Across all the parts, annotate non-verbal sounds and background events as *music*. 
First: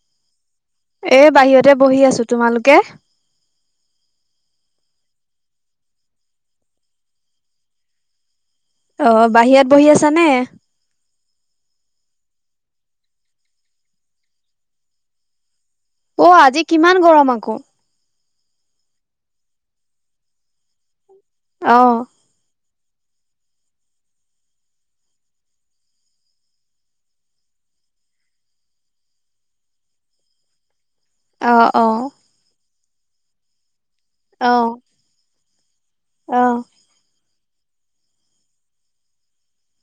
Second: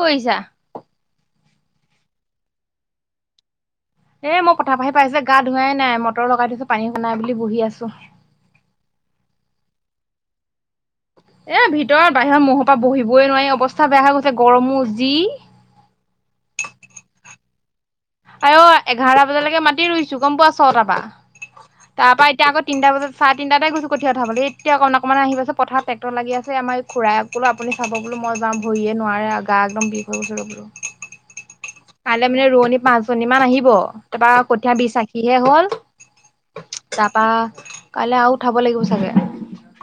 কৰিছা এ বাহিৰতে বহি আছো, তোমালোকে? এ মই পথাৰপা আহি পাইছোহে গা ধোৱাই নাই মটৰ লগাই থৈছো পানী নাই বুলি বহি আছো। অহ' বাহিৰত বহি আছা নে? এ ভিতৰত বাহিৰত মহৰ পৰা বহিবই নোৱাৰি অৱস্থা বেয়া হৈ গৈছে গৰমো যি। অ আজি কিমান গৰম আকৌ আই অ এঘাৰটা বজালৈকে মাতি ৰুইছো গম পোৱা ছটাৰ পা। অ তাৰ পৰা এতিয়া আকৌ তিনটা বজাত চাৰে তিনিটাতে গৈছো কঠিয়া উঠাবলে এতিয়া অকণ অকণমান আহি পাইছো পথাৰত টেক্টৰ লাগি আছে আমাৰ এই খুৰাইক বোলো আপুনি চাব বোলো মই যাম ভৰিয়ে নোৱাৰে গা একদম বিষ হৈ গৈছে বোলো। অ অ কাইলে মানে ৰোৱনী পাঁচ জনীমান আহিব তাৰপৰা অ কঠীয়া বি আসিহে হ'ল। অ তাৰপা কাইলৈ আৰু উঠাব লাগিব চাগে,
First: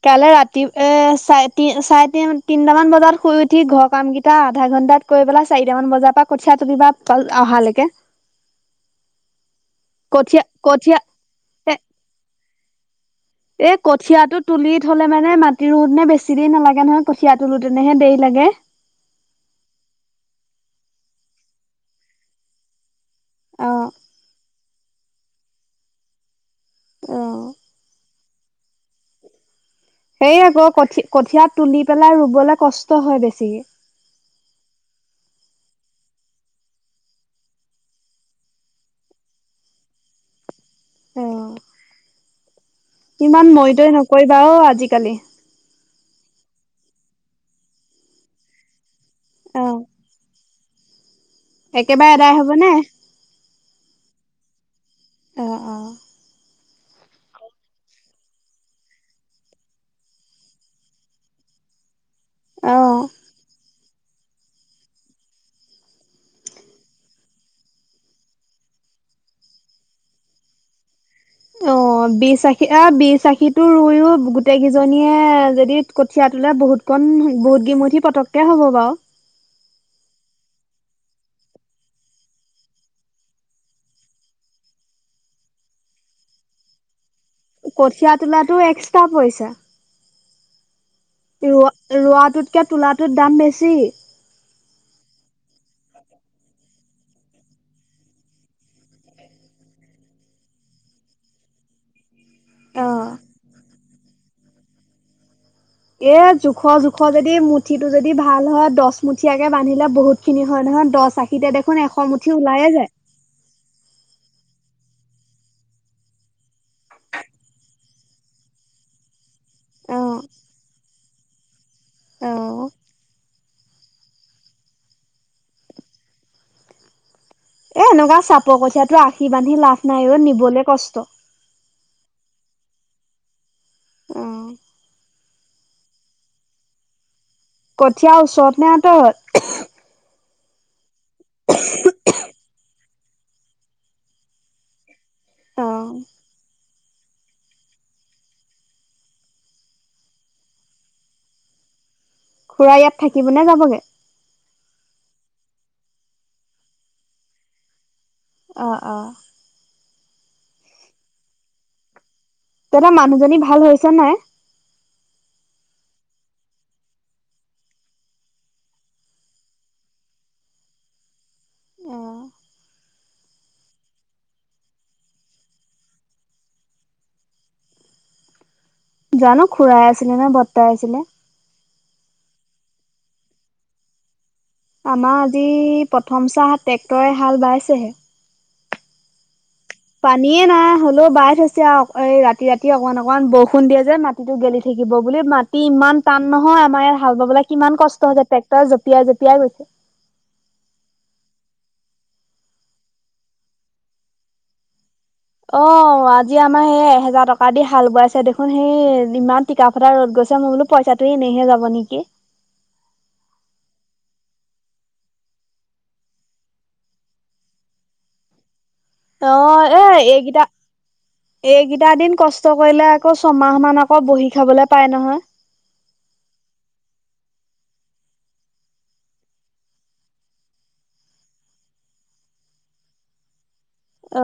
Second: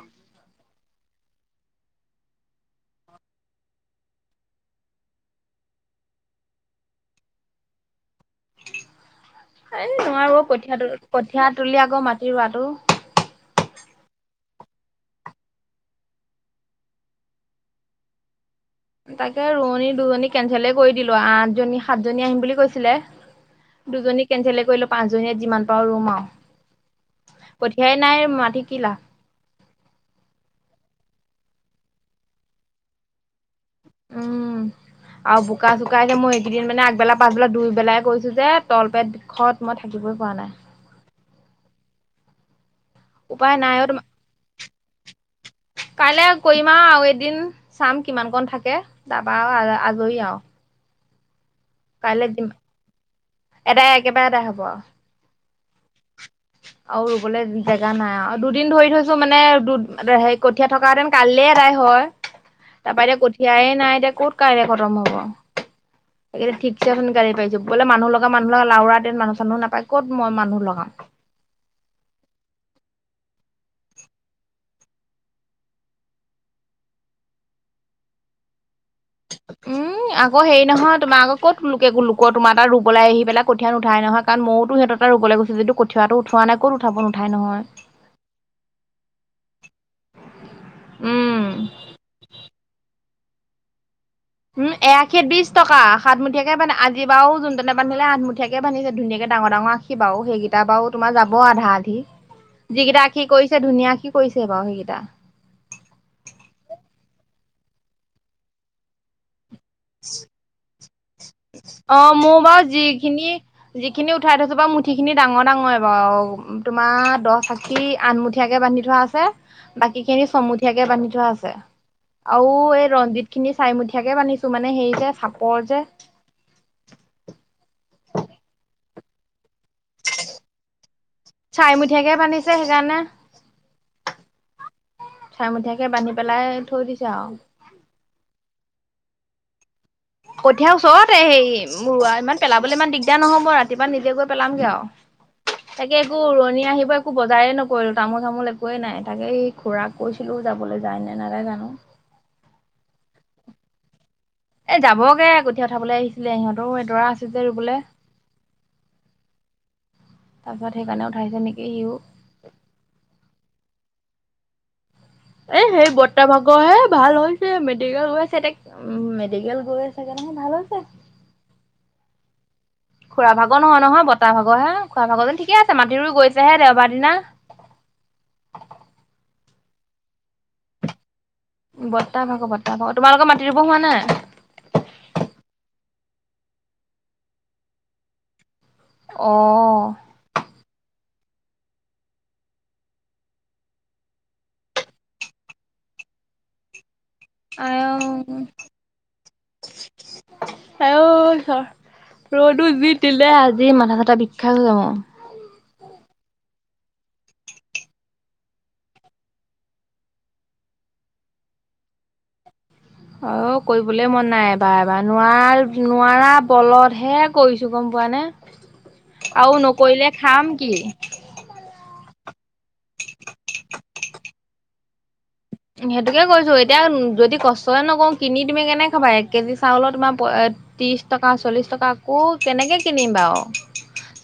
কাইলৈ ৰাতি এ চাৰে তি চাৰে তি তিনটামান বজাত শুই উঠি ঘৰ কাম কেইটা আধা ঘন্টাত, কৈ পেলা চাৰিটামান বজাৰ পৰা কঠিয়া তলিবা অহালৈকে। এ নোৱাৰো কঠীয়া কঠিয়া ত কঠীয়া কঠিয়া এ তুলি আকৌ মাটি ৰোৱাটো, এই কঠিয়াটো তুলি থ'লে মানে মাটি ৰোতেনে বেছি দেৰি নালাগে নহয়, কঠিয়া তোঁলোতেনেহে দেৰি লাগে। তাকে ৰোৱনী দুজনী কেনচেলে কৰি দিলো আঠজনী সাতজনী আহিম বুলি কৈছিলে। অ দুজনী কেনচেলে কৰিলো পাঁচজনীয়ে যিমান পাওঁ ৰুম আৰু। অ কঠিয়াই নাই মাতি কি লাভ। সেইয়াই আকৌ কঠ কঠিয়া তুলি পেলাই ৰুবলৈ কষ্ট হয় বেছিকে। উম। *unintelligible* আৰু বোকা চোকােই মই এইকেইদিন মানে আগবেলা পাচবেলা দুইবেলাই গৈছো যে তলপেট। বিষত মই থাকিবই পোৱা নাই। অ ইমান উপায় নাই মইতই নকৰিবা অ আজিকালি। কাইলৈ কৰিম আৰু আৰু এদিন চাম কিমান কন থাকে তাৰপা অ আজৰি আও। একেবাৰে কাইলৈ এদাই দিম হবনে? এদায় একেবাৰে এদায় হব। অহঁ, অঁহ। আও ৰুবলে জেগা নাই আৰু দুদিন ধৰি থৈছো মানে দু হে কঠিয়াত। থকা হেতেন কালিলে এদায় হয় অঁ। তাৰপা এতিয়া কঠিয়াইে নাই এতিয়া ক'ত কাইলে খতম হ'ব। এইকেইদিন ঠিকছে ওথনি গালি পাৰিছে বলা মানুহ লগা মানুহ লগা লাৱৰা মানুহ চানুহ নাপাই কত মই মানুহ লগাম। অ বি আখী অ বি আখীটো ৰুইও গোটেই কেইজনীয়ে যদি কঠিয়া তোলে বহুত। অকণ বহুত গেমঠি পতককে হ'ব বাও। *unintelligible* উম আকৌ হেৰি নহয় তোমাৰ আক কত লোকে লোক তোমাৰ তাত ৰুবলে আহি পেলাই কঠিয়া নোঠাই নহয়। কাৰণ ময়োটো সেতে তাত ৰুবলে গৈছো যিটো কঠাটো উঠোৱা নাই ক'ত ওলাব নহয় নঠাই নহয়। কঠিয়া তোলা এক্সট্ৰা পইচা। উম ৰোৱা ৰোৱাটোতকে তোলাটোত দাম বেছি। উম এ আশী বিশছ টকা সাতমুঠিয়াকে বান্ধে আজি বাও যোনজনে বান্ধিলে সাতমুঠিয়াকে বান্ধিছে ধুনীয়াকে ডাঙৰ ডাঙৰ আছে। কি বাও সেইকেইটা বাৰু তোমাৰ যাব আধা আধি। অ যিকেইটা আশী কৰিছে ধুনীয়া আশী কৰিছে বাৰু সেইকেইটা। এ জোখৰ জোখৰ যদি মুঠিটো যদি ভাল হয় দচ। মুঠিয়াকে বান্ধিলে বহুত খিনি হয় নহয় দহ আশীতে দেখোন এশ মুঠি ওলায়ে যায়। খিনি যিখিনি উঠাই থৈছো বাৰু মুঠি খিনি ডাঙৰ ডাঙৰ বাৰু তোমাৰ দহ আ। শি আঠমুঠিয়াকে বান্ধি থোৱা আছে। অ বাকী খিনি চমুতীয়াকে বান্ধি থোৱা আছে আৰু অ এই ৰঞ্জিত খিনি চাৰিমুঠিয়াকে বান্ধিছো মানে সেই যে চাপৰ যে। এ এনেকুৱা চাপৰ কঠিয়াতো আশী বান্ধি লাভ নাই ও নিবলে কষ্ট। চাইমঠিয়াকে বান্ধিছে সেইকাৰণে। অহ। চাইমঠিয়াকে বান্ধি পেলাই থৈ দিছে আও। কঠীয়াৰ ওচৰত নে আঁতৰত। কঠীয়াৰ ওচৰত হেৰি ৰুৱা ইমান পেলাবলৈ ইমান দিগ দাৰ নহ'ব ৰাতিপুৱা নিজে গৈ পেলাম গৈ আও অ তাকে একো ৰোৱনী আহিব। একো বজাৰেই নকৰিলোঁ তামোল চামোল একোৱ নাই তাকেই এই খুৰাক কৈছিলোঁ। যাবলৈ যায়নে নাযায় জানো। খুৰা ইয়াত থাকিব নে যাবগে। এ যাবগে কঠীয়া উঠাবলে আহিছিলে সিহঁতৰ এডৰা আছে যে ৰুবলে অ অ তাৰপিছত সেইকাৰণে উঠাইছে নেকি সিও তেত মানুহজনী ভাল হৈছে নাই। এ সেই বৰটা ভাগৰ হে ভাল হৈছে মেডিকেল গৈ আছে এতেক, উ মেডিকেল গৈয়ে আছে যান অ ভাল হৈছে। অ খুৰা ভাগৰ নহয়, নহয় বতাহ ভাগৰ হে খুৰা ভাগৰ যেন ঠিক আছে। মাটি ৰুই গৈছেহে দেওবাৰ দিনা। যান খুৰাই আছিলে নেয বৰদেউতাই আছিলে। বৰদেউতাহ ভাগৰ বৰদেউতাহ ভাগ তোমালোকৰ মাটি ৰুব হোৱা নাই। আমাৰ আজি প্ৰথম চাহ ট্ৰেক্টৰে হাল বাইছেহে। অহ। পানীয়ে নাই হ'লেও বাই থৈছে আও এই ৰাতি ৰাতি অকমান অকমান বৰষুণ দিয়ে যে মা, মাটি গেলি থাকিব বুলি মাটি ইমান টান নহয় আমাৰ ইয়াত হাল বাবলে। কিমান আইঐ। কষ্ট হৈছে ট্ৰেক্টৰ জপিয়াই জপিয়াই গৈছে। আ ঐ ঈচৰ। ৰদো যি দিলে আজি মাথা চাথা বিখাই গৈছে মোৰ। অ আজি আমাৰ সেই এহেজাৰ টকা দি হাল বোৱাইছে দেখোন সেই ইমান। টিকা ফটা ৰ'দ গৈছে মই বোলো পইচাটো এনেহে যাব নেকি। অ কৰিবলৈ মন নাই এবাৰ এবাৰ নোৱাৰা নোৱাৰা বলতহে কৰিছো গম পোৱা নে। *inaudible* আৰু এ নকৰিলে এইকেইটা খাম কি? এইকেইটা দিন কষ্ট কৰিলে আকৌ ছমাহ মান আকৌ বহি খাবলে পাই নহয়। সেইটোকে কৈছো এতিয়া যদি কষ্টয়ে নকৰওঁ কিনি তুমি কেনেক খাবা এক কেজি চাউলত তোমাৰ ত্ৰিশ টকা চল্লিশ টকা আকৌ কেনেকে কিনিম বাও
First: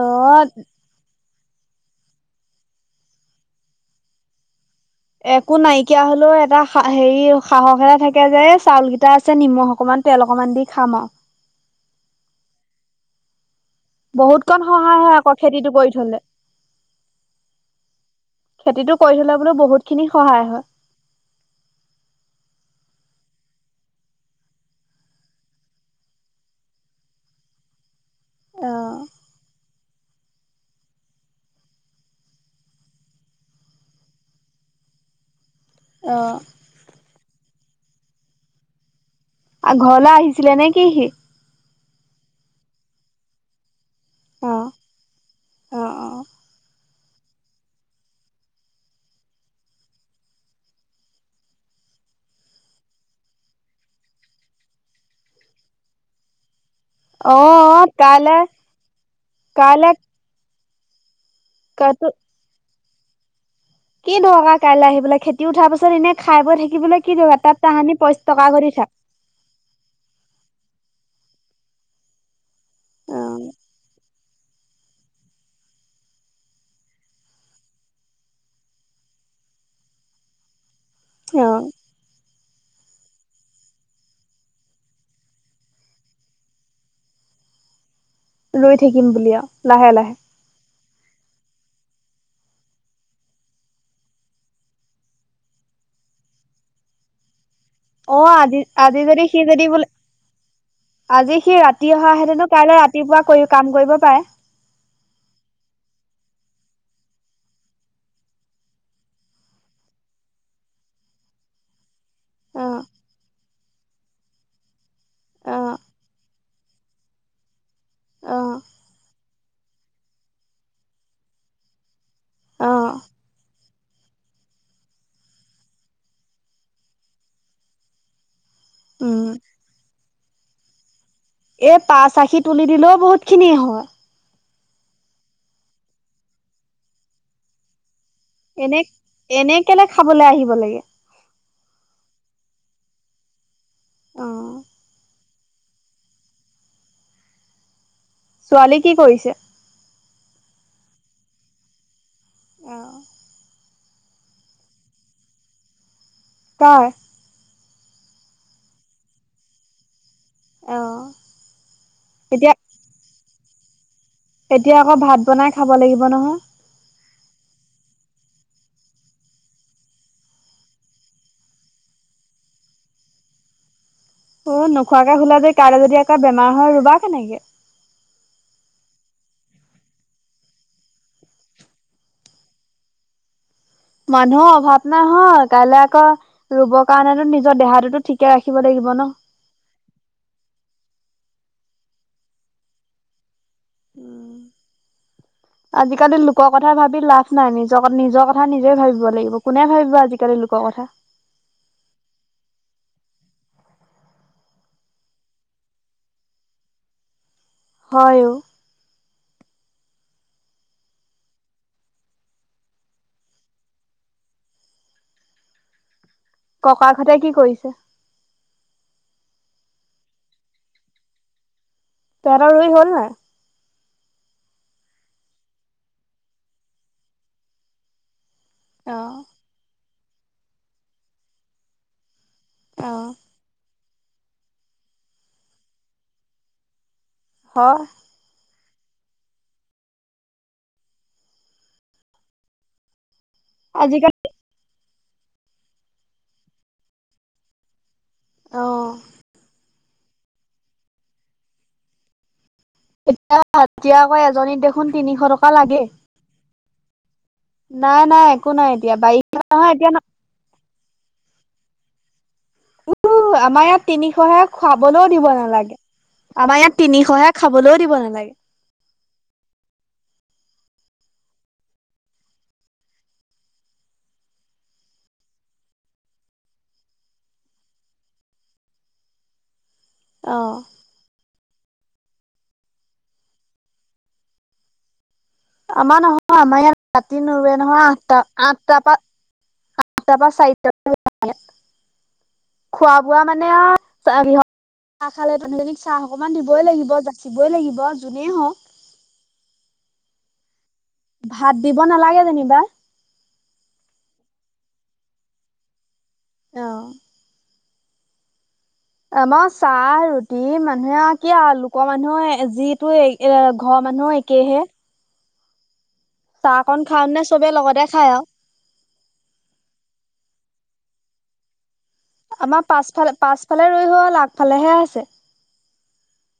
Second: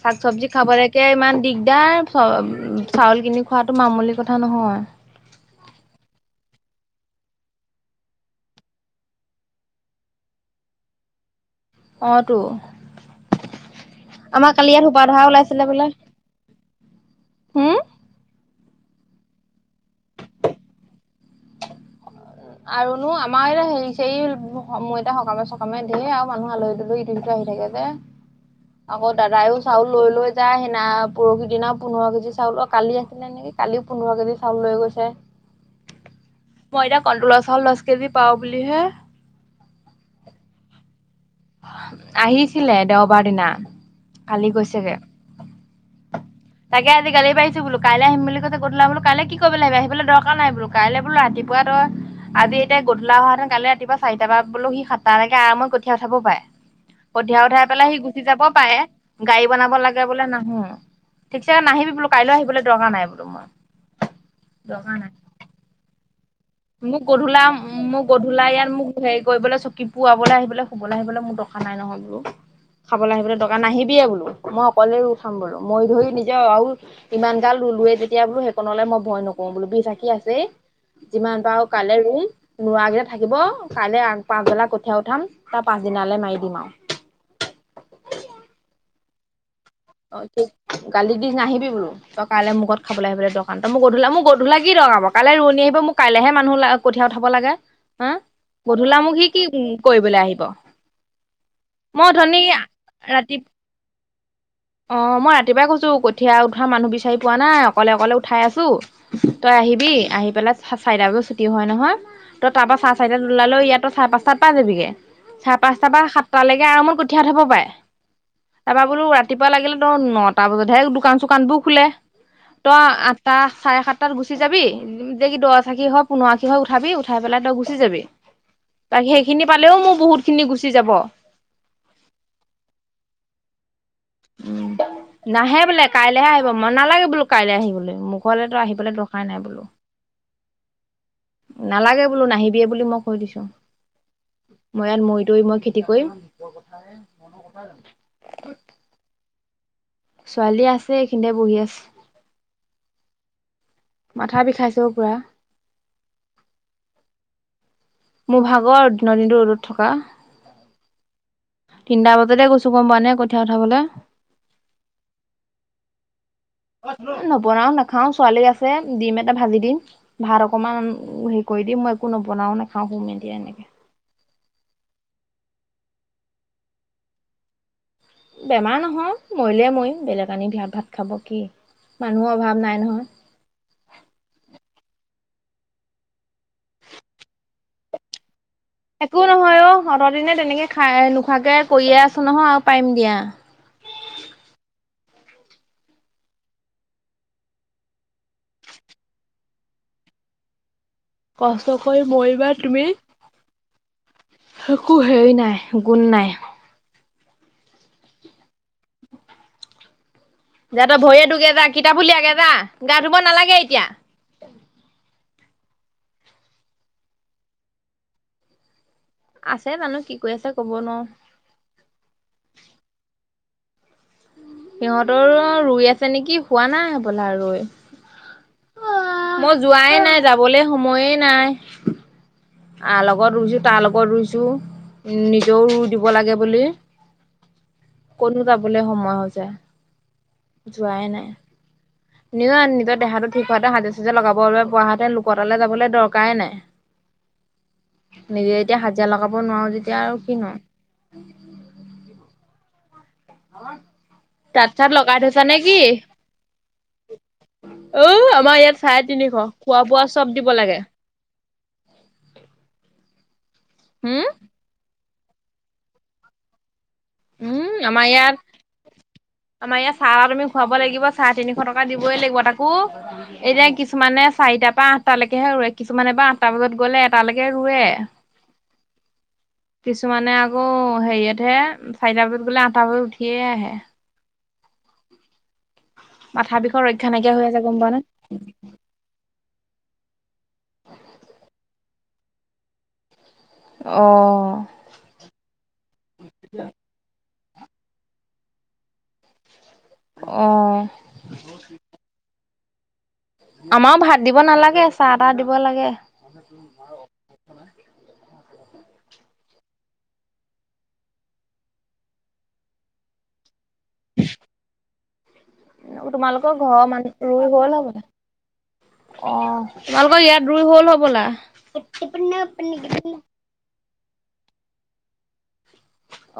শাক চবজি খাবলে। শাকে ইমান দিগদাৰ চাউল কিনি খোৱাটো মামলি কথা নহয়। একো নাইকিয়া হলেও এটা হেৰি সাহস এটা থাকে যে চাউল কেইটা আছে নিমখ অকমান। তেল অকণমান দি খাম আৰু অটো, বহুত কন সহায় হয় আকৌ খেতিটো কৰি থলে। হুম? খেতিটো কৰি থলে বোলো বহুত খিনি সহায় হয়। আৰুনো আমাৰ এতিয়া হেৰিছে এই সময় এতিটা সকামে চকামে দিয়ে আৰু মানুহ আলহী, আহি থাকে যে অ' আকৌ দাদায়ও চাউল লৈ লৈ, যাই সিদিনা পৰহি দিনা পোন্ধৰ কেজি চাউল অ কালি আছিলে নেকি কালিও পোন্ধৰ কেজি চাউল লৈ গৈছে। অহ, মই এতিয়া কন তলৰ চাউল দহ কেজি পাওঁ বুলিহে। আ ঘৰ লে আহিছিলে নেকি সি। আহিছিলে দেওবাৰ দিনা। কালি অ' গৈছেগে অ' তা আজি গালি পাৰিছো বোলো কাইলৈ আমহিম বুলি কইলৈ বোলো কি কৰিবলৈ দকাৰ নাই বোলো কাইলৈ বোলো ৰাতিপুৱাটো। আজি এতিয়া গধূলা অহা হেতেন কালি ৰাতিপুৱা চাৰিটা বোলেও সি সাতটালৈকে আৰামত কঠিয় উঠাব পায়। অ' কঠিয়া উথাই অ' পেলাই সি গুচি কাইলৈ যাব পাৰে গাড়ী বনাব কাইলৈ লাগে বোলে নাহো। ঠিকছেগে নাহিবি বোলো কাইলৈ আহিবলৈ দৰকাৰ নাই বোলো মই, কি দৰকা কাইলৈ দৰকাৰ আহি নাই। বলে খেতি উঠাৰ পিছত এনে খাই বৈ থাকে, মোক গধূলা মোক গধূলা ইয়াত থাক মোক হেৰি কৰিবলৈ চকী, পুৱাবলৈ আহিবলৈ শুবলৈ আহিবলৈ মোৰ দৰকাৰ নাই নহয় বোলো খাবলৈ আহিবলৈ দৰকাৰ নাহিবিয়ে বোলো। মই অকলে উঠাম বোলো মৰি ধৰি নিজৰ আৰু ইমান গাল ৰুলোৱে যেতিয়া বোলো সেইকণলে মই ভয় নকৰো বোলো বিশ আশী আছেই। যিমান অ পাৰো কাইলৈ ৰুম, নোৱাৰকেইটা থাকিব কাইলৈ আগ পাচবেলা কঠীয়া উঠাম তাৰ পাছ দিনালৈ মাৰি দিম আৰু ৰৈ থাকিম বুলি আৰু লাহে লাহে। অ গালি দি নাহিবি বোলো। তই কাইলে মুঘৰত খাবলৈ আহিবলৈ দকাৰ নাই। তই মোক গধূলা, মোক গধূলা কি দৰকাৰ বাৰু। কাইলৈ ৰোৱণী আহিব মোৰ কাইলেহে মানুহ কঠিয়া উঠাব লাগে। হা অ গধূলা আজি-আজি মোক যদি সি কি যদি বোলে কৰিবলৈ আহিব আজি সি ৰাতি মই অথনি অহাহেঁতেনো কাইলৈ ৰাতিপুৱা ৰাতি কৰি কাম কৰিব পাৰে। অ মই ৰাতিপুৱাই কৈছো কঠীয়াা উঠোৱা মানুহ বিচাৰি পোৱা নাই অকলে অকলে উঠাই আছো। তই আহিবি আহি পেলাই চাৰিটা বজাত ছুটি হয় নহয়। তই অ তাৰ পৰা চাৰে চাৰিটাত ওলালেও ইয়াত তই চাৰে পাচ তাত পাই যাবিগে। অ চাৰে পাঁচটাৰ পা সাতটালৈকে আৰামত কঠিয়া উঠাব পাৰে। অ তাৰপৰা বোলো ৰাতিপুৱা লাগিলে তোৰ নটা বজাতহে দোকান চোকান বোৰ খোলে। অ তই আঠটা চাৰে সাতটাত গুচি যাবি। যে কি দহ আশী হয় পোন্ধৰ আশী হয় উঠাবি, উঠাই পেলাই তই গুচি যাবি। *inaudible* তাক সেইখিনি পালেও মোৰ বহুত খিনি গুচি যাব। এই পাচ আখি তুলি দিলেও বহুত খিনিয়ে হয়। নাহে বোলে কাইলৈহে আহিব, মই নালাগে বোলো কাইলৈ আহিবলৈ মোক। এনে, এনে কেলে খাবলৈ আহিব লাগে। নালাগে বোলো, নাহিবিয়ে বুলি মই কৈ দিছো। অ মই ইয়াত মৰি দৈ মই খেতি কৰিম। বৰ বৰ কথাহে মনৰ কথা জানো। ছোৱালী কি কৰিছে? ছোৱালী আছে এইখিনিতে বহি আছে। অহ। মাথা বিষাইছেও পুৰা। কাৰ? মোৰ ভাগৰ, দিনৰ দিনটো ৰ'দত থকা। অ তিনটা বজাতে এতিয়া গৈছো। গম পুৱানে কঠীয়া উঠাবলৈ। এতিয়া আকৌ ভাত বনাই খাব লাগিব নহয়। নবনাও নাখাও, ছোৱালী আছে ডিম এটা ভাজি দিম। ভাত অকমান হেৰি কৰি দিম। মই একো নবনাও নাখাও। সুম এতিয়া এনেকে। অ নোখোৱাকে সুলে যে কাইলে যদি আকৌ বেমাৰ হয় ৰুবা কেনেকে? বেমাৰ নহয়, মৰিলেই মৰিম বেলেগ আনি দিয়া ভাত খাব কি? মানুহৰ অভাৱ নাই নহয়। মানুহৰ অভাৱ নাই হয়। কাইলে আকৌ ৰুবৰ কাৰণেতো নিজৰ দেহাটোতো ঠিকে ৰাখিব লাগিব। ন। একো নহয় অ। অ'ত দিনে তেনেকে খাই নোখোৱাকে কৰিয়ে আছো নহয় আৰু পাৰিম দিয়া। উম। আজিকালি লোকৰ কথা ভাবি লাভ নাই। নিজৰ ক নিজৰ কথা নিজে ভাবিব লাগিব। কোনে ভাবিব আজিকালি লোকৰ কথা? কষ্ট কৰি মৰিবা তুমি একো হেৰি নাই গুণ নাই। হয় অ। যা তই ভৰি হাত ঢুগে যা। কিতাপ উলিয়াগে যা, গা ধুব নালাগে এতিয়া। ককাকহতে কি কৰিছে? আছে জানো কি কৰি আছে ক'ব নোৱাৰো? তহঁতৰ ৰুই হ'ল নাই? সিহঁতৰ ৰুই আছে নেকি, হোৱা নাই হবলা ৰুই। অ' মই যোৱাই নাই, যাবলৈ সময়ে নাই। আৰ অ' লগত ৰুইছো, তাৰ লগত ৰুইছো, নিজেও ৰুই দিব লাগে বুলি। হয়। কতনো যাবলে সময় হৈ যায়। যোৱাই নাই, নিজ নিজৰ দেহাটোত ঠিক হতে হাজিৰা আজিকালি চাজিৰা লগাব পৰা হেঁতেন, লোকৰ তালে যাবলৈ দৰকাৰে নাই। নিজে এতিয়া অ' হাজিৰা লগাব নোৱাৰো যেতিয়া আৰু কি নো। এতিয়া হাজিয়া আকৌ এজনীক দেখোন তিনিশ টকা লাগে। উ! নাই একো আমাৰ নাই ইয়াত এতিয়া চাৰে তিনিশ, বাৰিষা নহয় খোৱা এতিয়া -বোৱা চব দিব লাগে। আমাৰ ইয়াত উম তিনিশহে, খুৱাবলৈও দিব নালাগে। আমাৰ ইয়াত তিনিশহে, উম খাবলৈও দিব আমাৰ নেলাগে। ইয়াত আমাৰ ইয়াত, চাহ তুমি খুৱাব লাগিব, চাৰে তিনিশ টকা দিবই লাগিব। তাকো এতিয়া কিছুমানে, চাৰিটাৰ পৰা আঠটালৈকেহে ৰোৱে। কিছুমানে বা আঠটা বজাত গ'লে এটালৈকে ৰোৱে। *inaudible* কিছুমানে, অ আকৌ হেৰিয়তহে, চাৰিটা বজাত গ'লে, আঠটা বজাত উঠিয়ে আহে। আমাৰ নহয়। মাথা আমাৰ বিষৰ ইয়াত ৰক্ষা ৰাতি নাইকিয়া হৈ নোৰোৱে আছে গম নহয়। পোৱা নে? আঠটা, আঠ *unintelligible* খোৱা -বোৱা মানে, অ' অ', *unintelligible* চাহ খালে, মানুহকেইজনীক চাহ অকমান দিবই লাগিব। যাচিবই লাগিব, যোনেই হওঁক। অ'! ভাত দিব নালাগে যেনিবা। আমাৰো ভাত দিব নালাগে। চাহ- তাহ দিব লাগে। অ *inaudible* আমাৰো চাহ, ৰুটি মানুহে আৰু কি আৰু লোকৰ মানুহৰ যিটোৱে এ, ঘৰৰ মানুহো একেইহে। তোমালোকৰ চাহকণ ঘৰৰ খাওঁতে *unintelligible* চবে ৰোই গ'ল লগতে হ'বলা? খাই আৰু অ'! তোমালোকৰ ইয়াত ৰুই হ'ল হ'বলা? সেইফালে ৰোই হ'ল, আগফালেহে আছে।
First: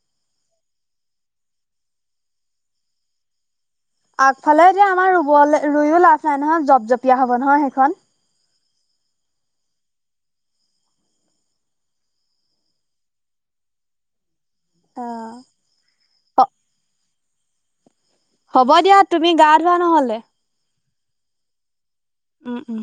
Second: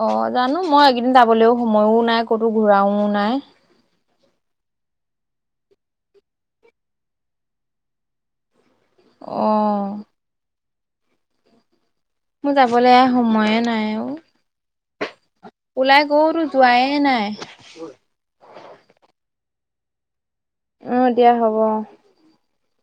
অ'! জানোঁ, মই এইকেইদিন যাবলৈও সময়ো নাই, ক'তো ঘূৰাও নাই। আগফালে এতিয়া আমাৰ ৰোবলে, ৰোইয়ো লাভ নাই নহয়! জপজপীয়া হ'ব নহয়, সেইখন। অ'! মোৰ যাবলে সময়ে নাই অ'! অ'! ওলাই গ'ল, যোৱাই নাই। হ'ব দিয়া! তুমি গা ধোৱা নহ'লে। উম, দিয়া হ'ব। উম! উম!